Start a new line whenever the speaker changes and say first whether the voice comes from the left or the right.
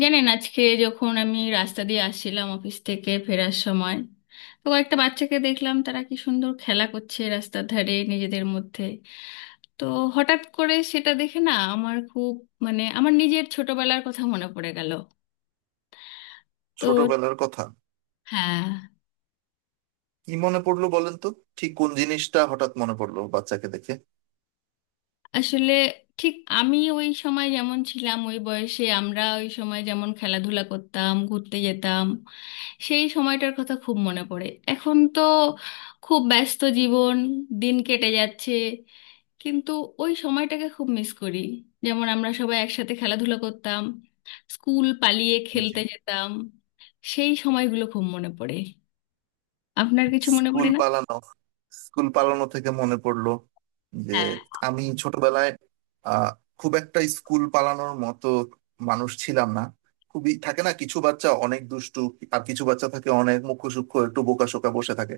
left: জানেন, আজকে যখন আমি রাস্তা দিয়ে আসছিলাম অফিস থেকে ফেরার সময়, কয়েকটা বাচ্চাকে দেখলাম, তারা কি সুন্দর খেলা করছে রাস্তার ধারে নিজেদের মধ্যে। তো হঠাৎ করে সেটা দেখে না আমার খুব, মানে আমার নিজের ছোটবেলার কথা মনে পড়ে গেল। তো
right: ছোটবেলার কথা
left: হ্যাঁ
right: কি মনে পড়লো বলেন তো? ঠিক কোন জিনিসটা হঠাৎ মনে পড়লো বাচ্চাকে দেখে?
left: আসলে ঠিক আমি ওই সময় যেমন ছিলাম ওই বয়সে আমরা ওই সময় যেমন খেলাধুলা করতাম ঘুরতে যেতাম সেই সময়টার কথা খুব মনে পড়ে এখন তো খুব ব্যস্ত জীবন দিন কেটে যাচ্ছে কিন্তু ওই সময়টাকে খুব মিস করি যেমন আমরা সবাই একসাথে খেলাধুলা করতাম স্কুল পালিয়ে
right: জি।
left: খেলতে যেতাম সেই সময়গুলো খুব মনে পড়ে আপনার কিছু মনে
right: স্কুল
left: পড়ে না
right: পালানো। স্কুল পালানো থেকে মনে পড়লো যে,
left: হ্যাঁ
right: আমি ছোটবেলায় আহ খুব একটা স্কুল পালানোর মতো মানুষ ছিলাম না। খুবই থাকে না, কিছু বাচ্চা অনেক দুষ্টু, আর কিছু বাচ্চা থাকে অনেক মুখশুক্ষ, একটু বোকাশোকা বসে থাকে।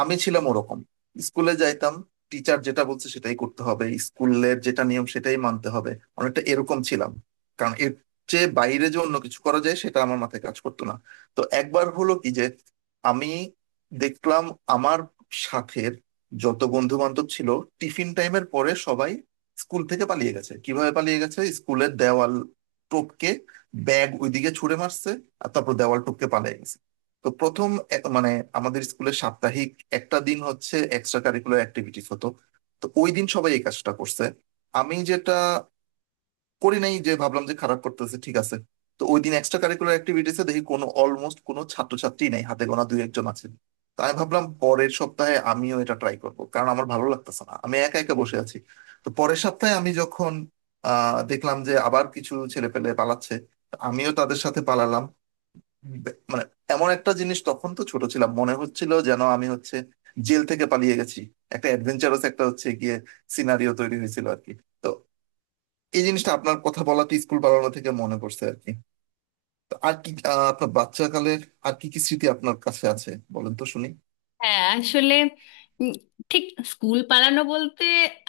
right: আমি ছিলাম ওরকম। স্কুলে যাইতাম, টিচার যেটা বলছে সেটাই করতে হবে, স্কুলের যেটা নিয়ম সেটাই মানতে হবে, অনেকটা এরকম ছিলাম। কারণ এর চেয়ে বাইরে যে অন্য কিছু করা যায় সেটা আমার মাথায় কাজ করতো না। তো একবার হলো কি যে, আমি দেখলাম আমার সাথের যত বন্ধু বান্ধব ছিল টিফিন টাইমের পরে সবাই স্কুল থেকে পালিয়ে গেছে। কিভাবে পালিয়ে গেছে? স্কুলের দেওয়াল টপকে, ব্যাগ ওইদিকে ছুঁড়ে মারছে আর তারপর দেওয়াল টপকে পালিয়ে গেছে। তো প্রথম মানে আমাদের স্কুলে সাপ্তাহিক একটা দিন হচ্ছে এক্সট্রা কারিকুলার অ্যাক্টিভিটিস হতো। তো ওই দিন সবাই এই কাজটা করছে, আমি যেটা করি নাই, যে ভাবলাম যে খারাপ করতেছে, ঠিক আছে। তো ওই দিন এক্সট্রা কারিকুলার অ্যাক্টিভিটিসে দেখি কোনো, অলমোস্ট কোনো ছাত্রছাত্রী নাই, হাতে গোনা দুই একজন আছে। তো আমি ভাবলাম পরের সপ্তাহে আমিও এটা ট্রাই করব, কারণ আমার ভালো লাগতেছে না, আমি একা একা বসে আছি। তো পরের সপ্তাহে আমি যখন দেখলাম যে আবার কিছু ছেলেপেলে পালাচ্ছে, আমিও তাদের সাথে পালালাম। মানে এমন একটা জিনিস, তখন তো ছোট ছিলাম, মনে হচ্ছিল যেন আমি হচ্ছে জেল থেকে পালিয়ে গেছি, একটা অ্যাডভেঞ্চারাস একটা হচ্ছে গিয়ে সিনারিও তৈরি হয়েছিল আর কি। তো এই জিনিসটা আপনার কথা বলাতে স্কুল পালানো থেকে মনে পড়ছে আর কি। তো আর কি, আপনার বাচ্চাকালের আর কি কি স্মৃতি আপনার কাছে আছে বলেন তো শুনি।
left: হ্যাঁ, আসলে উম, ঠিক স্কুল পালানো বলতে,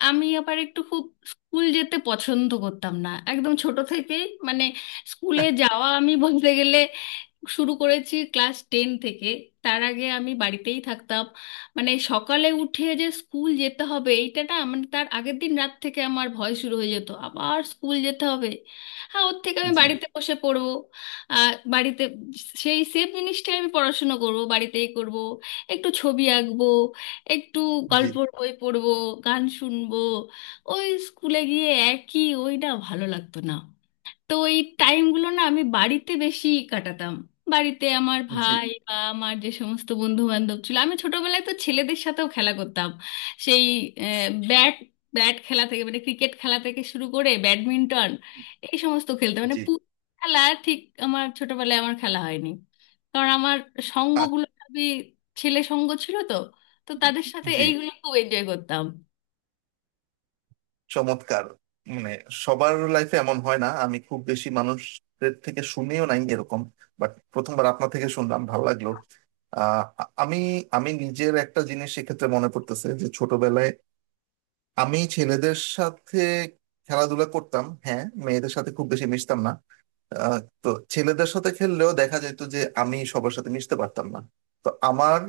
left: আমি আবার একটু খুব স্কুল যেতে পছন্দ করতাম না একদম ছোট থেকেই। মানে স্কুলে যাওয়া আমি বলতে গেলে শুরু করেছি ক্লাস টেন থেকে। তার আগে আমি বাড়িতেই থাকতাম। মানে সকালে উঠে যে স্কুল যেতে হবে এইটা না, মানে তার আগের দিন রাত থেকে আমার ভয় শুরু হয়ে যেত আবার স্কুল যেতে হবে। হ্যাঁ, ওর থেকে আমি
right: জি।
left: বাড়িতে বসে পড়বো। আর বাড়িতে সেই সেম জিনিসটাই, আমি পড়াশুনো করব বাড়িতেই করব, একটু ছবি আঁকবো, একটু
right: জি।
left: গল্পর বই পড়বো, গান শুনবো। ওই স্কুলে গিয়ে একই ওই না, ভালো লাগতো না। তো এই টাইমগুলো না আমি বাড়িতে বেশি কাটাতাম। বাড়িতে আমার
right: জি।
left: ভাই বা আমার যে সমস্ত বন্ধু বান্ধব ছিল, আমি ছোটবেলায় তো ছেলেদের সাথেও খেলা করতাম। সেই ব্যাট ব্যাট খেলা থেকে, মানে ক্রিকেট খেলা থেকে শুরু করে ব্যাডমিন্টন, এই সমস্ত খেলতাম। মানে
right: জি।
left: পুরো খেলা ঠিক আমার ছোটবেলায় আমার খেলা হয়নি, কারণ আমার
right: আ-
left: সঙ্গগুলো সবই ছেলে সঙ্গ ছিল তো। তো তাদের সাথে
right: জি।
left: এইগুলো খুব এনজয় করতাম।
right: চমৎকার। মানে সবার লাইফে এমন হয় না, আমি খুব বেশি মানুষদের থেকে শুনেও নাই এরকম, বাট প্রথমবার আপনার থেকে শুনলাম, ভালো লাগলো। আহ, আ- আমি আমি নিজের একটা জিনিস এক্ষেত্রে মনে পড়তেছে, যে ছোটবেলায় আমি ছেলেদের সাথে খেলাধুলা করতাম, হ্যাঁ মেয়েদের সাথে খুব বেশি মিশতাম না। তো ছেলেদের সাথে খেললেও দেখা যেত যে আমি সবার সাথে মিশতে পারতাম না। তো আমার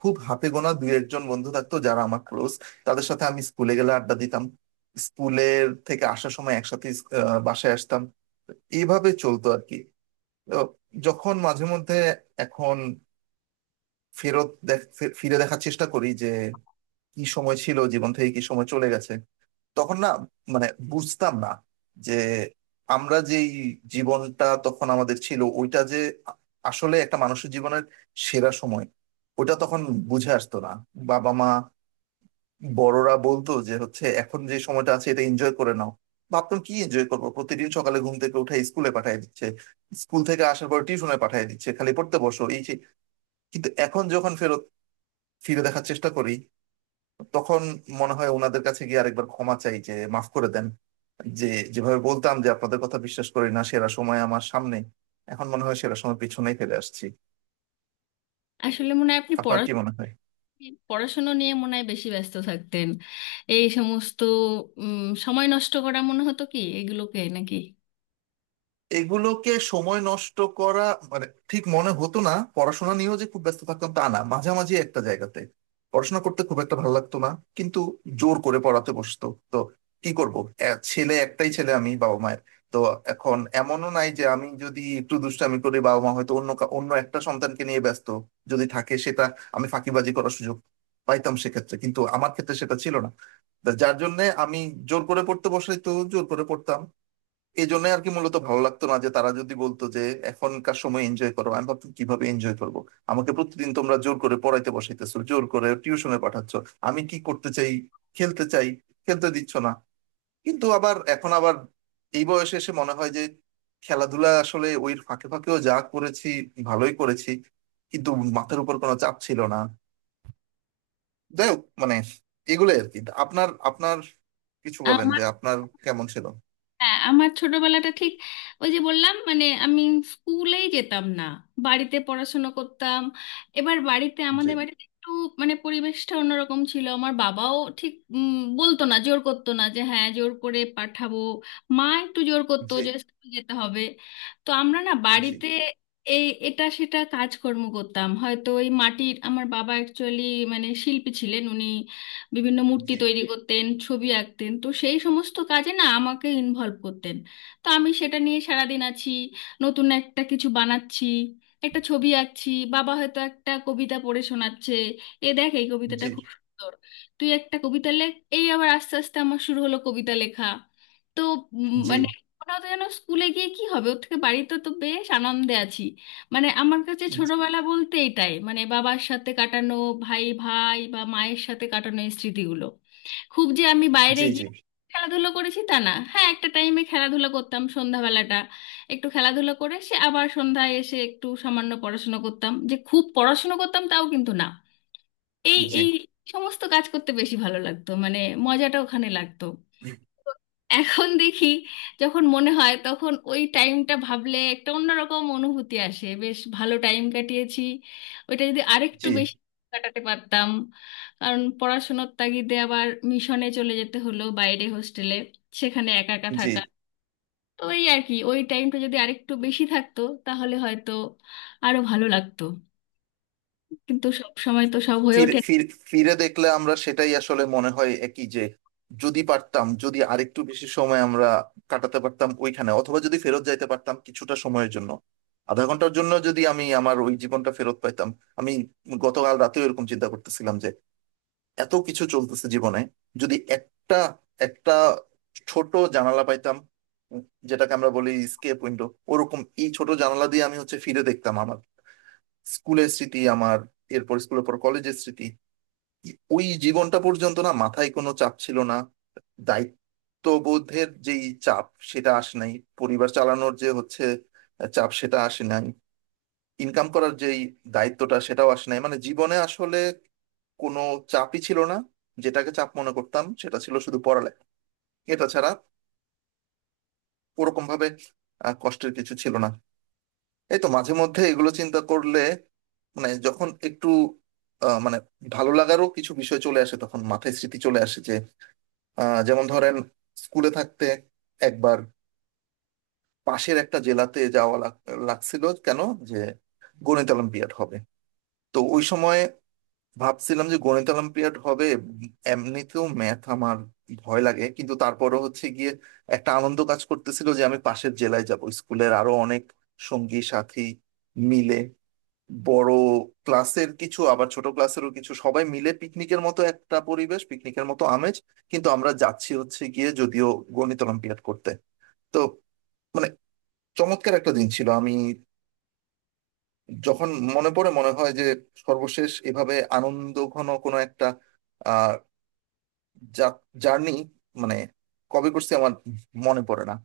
right: খুব হাতে গোনা দুই একজন বন্ধু থাকতো যারা আমার ক্লোজ, তাদের সাথে আমি স্কুলে গেলে আড্ডা দিতাম, স্কুলের থেকে আসার সময় একসাথে বাসায় আসতাম। এইভাবে চলতো আর কি। তো যখন মাঝে মধ্যে এখন ফেরত দেখ- ফিরে দেখার চেষ্টা করি যে কি সময় ছিল, জীবন থেকে কি সময় চলে গেছে। তখন না, মানে বুঝতাম না যে আমরা যেই জীবনটা তখন আমাদের ছিল ওইটা যে, আ- আসলে একটা মানুষের জীবনের সেরা সময়, ওটা তখন বুঝে আসতো না। বাবা মা, বড়রা বলতো যে হচ্ছে এখন যে সময়টা আছে এটা এনজয় করে নাও। ভাবতাম কি এনজয় করবো? প্রতিদিন সকালে ঘুম থেকে উঠে স্কুলে পাঠিয়ে দিচ্ছে, স্কুল থেকে আসার পর টিউশনে পাঠিয়ে দিচ্ছে, খালি পড়তে বসো এই সেই। কিন্তু এখন যখন ফেরত ফিরে দেখার চেষ্টা করি তখন মনে হয় ওনাদের কাছে গিয়ে আরেকবার ক্ষমা চাই, যে মাফ করে দেন যে, যেভাবে বলতাম যে আপনাদের কথা বিশ্বাস করি না, সেরা সময় আমার সামনে, এখন মনে হয় সেরা সময় পিছনেই ফেলে আসছি।
left: আসলে মনে হয় আপনি
right: আপনার কি মনে হয়?
left: পড়াশোনা নিয়ে মনে হয় বেশি ব্যস্ত থাকতেন। এই সমস্ত সময় নষ্ট করা মনে হতো কি এগুলোকে নাকি?
right: এগুলোকে সময় নষ্ট করা? মানে ঠিক মনে হতো না, পড়াশোনা নিয়েও যে খুব ব্যস্ত থাকতাম তা না, মাঝামাঝি একটা জায়গাতে। পড়াশোনা করতে খুব একটা ভালো লাগতো না কিন্তু জোর করে পড়াতে বসতো তো কি করব। ছেলে একটাই, ছেলে আমি বাবা মায়ের। তো এখন এমনও নাই যে আমি যদি একটু দুষ্টামি করি বাবা মা হয়তো অন্য অন্য একটা সন্তানকে নিয়ে ব্যস্ত, যদি থাকে সেটা। আমি ফাঁকিবাজি করার সুযোগ পাইতাম সেক্ষেত্রে, কিন্তু আমার ক্ষেত্রে সেটা ছিল না। তা যার জন্য আমি জোর করে পড়তে বসাই তো জোর করে পড়তাম। এই জন্য আর কি মূলত ভালো লাগতো না, যে তারা যদি বলতো যে এখনকার সময় এনজয় করো, আমি ভাবতাম কিভাবে এনজয় করব? আমাকে প্রতিদিন তোমরা জোর করে পড়াইতে বসাইতেছো, জোর করে টিউশনে পাঠাচ্ছ। আমি কি করতে চাই? খেলতে চাই, খেলতে দিচ্ছ না। কিন্তু আবার এখন আবার এই বয়সে এসে মনে হয় যে, খেলাধুলা আসলে ওই ফাঁকে ফাঁকেও যা করেছি ভালোই করেছি, কিন্তু মাথার উপর কোনো চাপ ছিল না। যাই হোক মানে এগুলোই আর কি। আপনার আপনার কিছু বলেন
left: আমার,
right: যে আপনার কেমন ছিল।
left: হ্যাঁ, আমার ছোটবেলাটা ঠিক ওই যে বললাম, মানে আমি স্কুলেই যেতাম না, বাড়িতে পড়াশোনা করতাম। এবার বাড়িতে,
right: জি।
left: আমাদের বাড়িতে একটু মানে পরিবেশটা অন্যরকম ছিল। আমার বাবাও ঠিক বলতো না, জোর করতো না যে হ্যাঁ জোর করে পাঠাবো। মা একটু জোর করতো
right: জি।
left: যে স্কুল যেতে হবে। তো আমরা না
right: জি।
left: বাড়িতে এই এটা সেটা কাজকর্ম করতাম। হয়তো ওই মাটির, আমার বাবা অ্যাকচুয়ালি মানে শিল্পী ছিলেন উনি, বিভিন্ন মূর্তি
right: জি।
left: তৈরি করতেন, ছবি আঁকতেন, তো সেই সমস্ত কাজে না আমাকে ইনভলভ করতেন। তো আমি সেটা নিয়ে সারাদিন আছি, নতুন একটা কিছু বানাচ্ছি, একটা ছবি আঁকছি, বাবা হয়তো একটা কবিতা পড়ে শোনাচ্ছে, এ দেখ এই কবিতাটা
right: জি।
left: খুব সুন্দর, তুই একটা কবিতা লেখ। এই আবার আস্তে আস্তে আমার শুরু হলো কবিতা লেখা। তো
right: জি।
left: মানে মনে হতো যেন স্কুলে গিয়ে কি হবে, ওর থেকে বাড়িতে তো বেশ আনন্দে আছি। মানে আমার কাছে ছোটবেলা বলতে এটাই, মানে বাবার সাথে কাটানো, ভাই ভাই বা মায়ের সাথে কাটানো এই স্মৃতিগুলো। খুব যে আমি বাইরে
right: জি। জি।
left: গিয়ে খেলাধুলো করেছি তা না, হ্যাঁ একটা টাইমে খেলাধুলা করতাম সন্ধ্যাবেলাটা, একটু খেলাধুলো করে সে আবার সন্ধ্যায় এসে একটু সামান্য পড়াশোনা করতাম, যে খুব পড়াশোনা করতাম তাও কিন্তু না। এই
right: জি।
left: এই সমস্ত কাজ করতে বেশি ভালো লাগতো, মানে মজাটা ওখানে লাগতো। এখন দেখি, যখন মনে হয় তখন ওই টাইমটা ভাবলে একটা অন্যরকম অনুভূতি আসে, বেশ ভালো টাইম কাটিয়েছি। ওইটা যদি আরেকটু
right: জি।
left: বেশি কাটাতে পারতাম। কারণ পড়াশোনার তাগিদে আবার মিশনে চলে যেতে হলো বাইরে হোস্টেলে, সেখানে একা একা
right: জি।
left: থাকা। তো এই আর কি, ওই টাইমটা যদি আরেকটু বেশি থাকতো তাহলে হয়তো আরো ভালো লাগতো। কিন্তু সব সময় তো সব হয়ে
right: ফিরে
left: ওঠে না।
right: ফিরে ফিরে দেখলে আমরা সেটাই আসলে মনে হয় একই, যে যদি পারতাম, যদি আরেকটু বেশি সময় আমরা কাটাতে পারতাম ওইখানে, অথবা যদি ফেরত যাইতে পারতাম কিছুটা সময়ের জন্য। আধা ঘন্টার জন্য যদি আমি আমার ওই জীবনটা ফেরত পাইতাম। আমি গতকাল রাতেও এরকম চিন্তা করতেছিলাম যে এত কিছু চলতেছে জীবনে, যদি একটা একটা ছোট জানালা পাইতাম, উম, যেটাকে আমরা বলি স্কেপ উইন্ডো। ওরকম এই ছোট জানালা দিয়ে আমি হচ্ছে ফিরে দেখতাম আমার স্কুলের স্মৃতি, আমার এরপর স্কুলের পর কলেজের স্মৃতি। ওই জীবনটা পর্যন্ত না মাথায় কোনো চাপ ছিল না। দায়িত্ববোধের যেই চাপ সেটা আসে নাই, পরিবার চালানোর যে হচ্ছে চাপ সেটা আসে নাই, ইনকাম করার যেই দায়িত্বটা সেটাও আসে নাই। মানে জীবনে আসলে কোনো চাপই ছিল না। যেটাকে চাপ মনে করতাম সেটা ছিল শুধু পড়ালেখা। এটা ছাড়া ওরকম ভাবে কষ্টের কিছু ছিল না। এই তো মাঝে মধ্যে এগুলো চিন্তা করলে, মানে যখন একটু মানে ভালো লাগারও কিছু বিষয় চলে আসে, তখন মাথায় স্মৃতি চলে আসে যে, যেমন ধরেন স্কুলে থাকতে একবার পাশের একটা জেলাতে যাওয়া লাগছিল। কেন? যে গণিত অলিম্পিয়াড হবে। তো ওই সময় ভাবছিলাম যে গণিত অলিম্পিয়াড হবে, এমনিতেও ম্যাথ আমার ভয় লাগে, কিন্তু তারপরও হচ্ছে গিয়ে একটা আনন্দ কাজ করতেছিল যে আমি পাশের জেলায় যাব, স্কুলের আরো অনেক সঙ্গী সাথী মিলে, বড় ক্লাসের কিছু আবার ছোট ক্লাসেরও কিছু, সবাই মিলে পিকনিকের মতো একটা পরিবেশ, পিকনিকের মতো আমেজ, কিন্তু আমরা যাচ্ছি হচ্ছে গিয়ে যদিও গণিত অলিম্পিয়াড করতে। তো মানে চমৎকার একটা দিন ছিল। আমি যখন মনে পড়ে মনে হয় যে সর্বশেষ এভাবে আনন্দঘন কোনো একটা জার্নি মানে কবে করছি আমার মনে পড়ে না।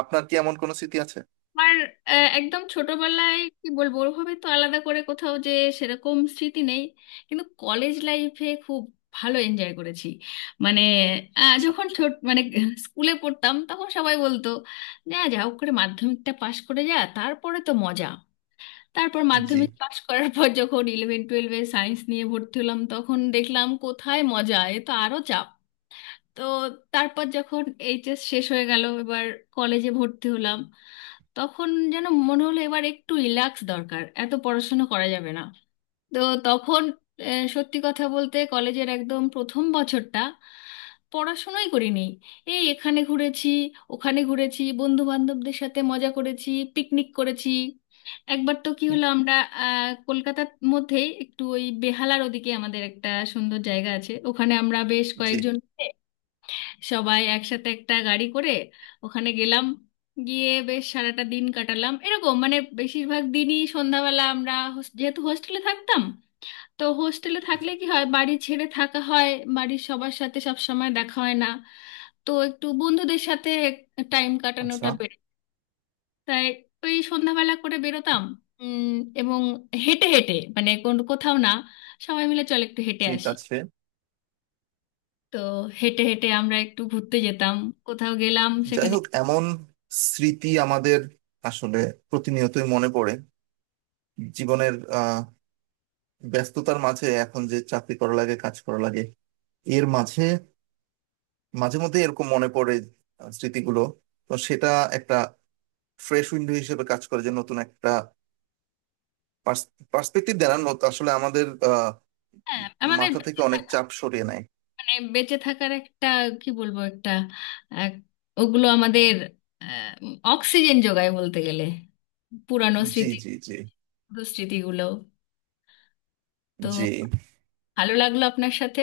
right: আপনার কি এমন কোনো স্মৃতি আছে?
left: আমার, একদম ছোটবেলায় কি বলবো, ওভাবে তো আলাদা করে কোথাও যে সেরকম স্মৃতি নেই। কিন্তু কলেজ লাইফে খুব ভালো এনজয় করেছি। মানে
right: আচ্ছা।
left: যখন ছোট, মানে স্কুলে পড়তাম, তখন সবাই বলতো যা যা হোক করে মাধ্যমিকটা পাশ করে যা, তারপরে তো মজা। তারপর
right: জি।
left: মাধ্যমিক পাশ করার পর যখন ইলেভেন টুয়েলভে সায়েন্স নিয়ে ভর্তি হলাম, তখন দেখলাম কোথায় মজা, এ তো আরো। তো তারপর যখন এইচএস শেষ হয়ে গেল, এবার কলেজে ভর্তি হলাম, তখন যেন মনে হলো এবার একটু রিল্যাক্স দরকার, এত পড়াশোনা করা যাবে না। তো তখন সত্যি কথা বলতে কলেজের একদম প্রথম বছরটা পড়াশোনাই করিনি। এই এখানে ঘুরেছি, ওখানে ঘুরেছি, বন্ধু বান্ধবদের সাথে মজা করেছি, পিকনিক করেছি। একবার তো কি
right: হুম।
left: হলো, আমরা কলকাতার মধ্যেই একটু ওই বেহালার ওদিকে আমাদের একটা সুন্দর জায়গা আছে, ওখানে আমরা বেশ
right: জি।
left: কয়েকজন সবাই একসাথে একটা গাড়ি করে ওখানে গেলাম। গিয়ে বেশ সারাটা দিন কাটালাম। এরকম মানে বেশিরভাগ দিনই সন্ধ্যাবেলা আমরা যেহেতু হোস্টেলে থাকতাম, তো হোস্টেলে থাকলে কি হয়, বাড়ি ছেড়ে থাকা হয়, বাড়ির সবার সাথে সব সময় দেখা হয় না। তো একটু বন্ধুদের সাথে টাইম
right: আচ্ছা।
left: কাটানোটা বেড়ে, তাই ওই সন্ধ্যাবেলা করে বেরোতাম। উম, এবং হেঁটে হেঁটে, মানে কোন কোথাও না, সবাই মিলে চল একটু হেঁটে
right: ঠিক
left: আসি।
right: আছে।
left: তো হেঁটে হেঁটে আমরা একটু ঘুরতে যেতাম, কোথাও গেলাম
right: যাই
left: সেখানে।
right: হোক এমন স্মৃতি আমাদের আসলে প্রতিনিয়তই মনে পড়ে জীবনের ব্যস্ততার মাঝে। এখন যে চাকরি করা লাগে কাজ করা লাগে, এর মাঝে মাঝে মধ্যে এরকম মনে পড়ে স্মৃতিগুলো। তো সেটা একটা ফ্রেশ উইন্ডো হিসেবে কাজ করে, যে নতুন একটা পার্সপেক্টিভ দেন আসলে, আমাদের
left: হ্যাঁ, আমাদের
right: মাথা থেকে
left: বেঁচে
right: অনেক
left: থাকা,
right: চাপ সরিয়ে নেয়।
left: মানে বেঁচে থাকার একটা, কি বলবো, একটা এক- ওগুলো আমাদের আহ, অক্সিজেন যোগায় বলতে গেলে, পুরানো
right: জি।
left: স্মৃতি,
right: জি। জি।
left: পুরো স্মৃতিগুলো। তো
right: জি।
left: ভালো লাগলো আপনার সাথে।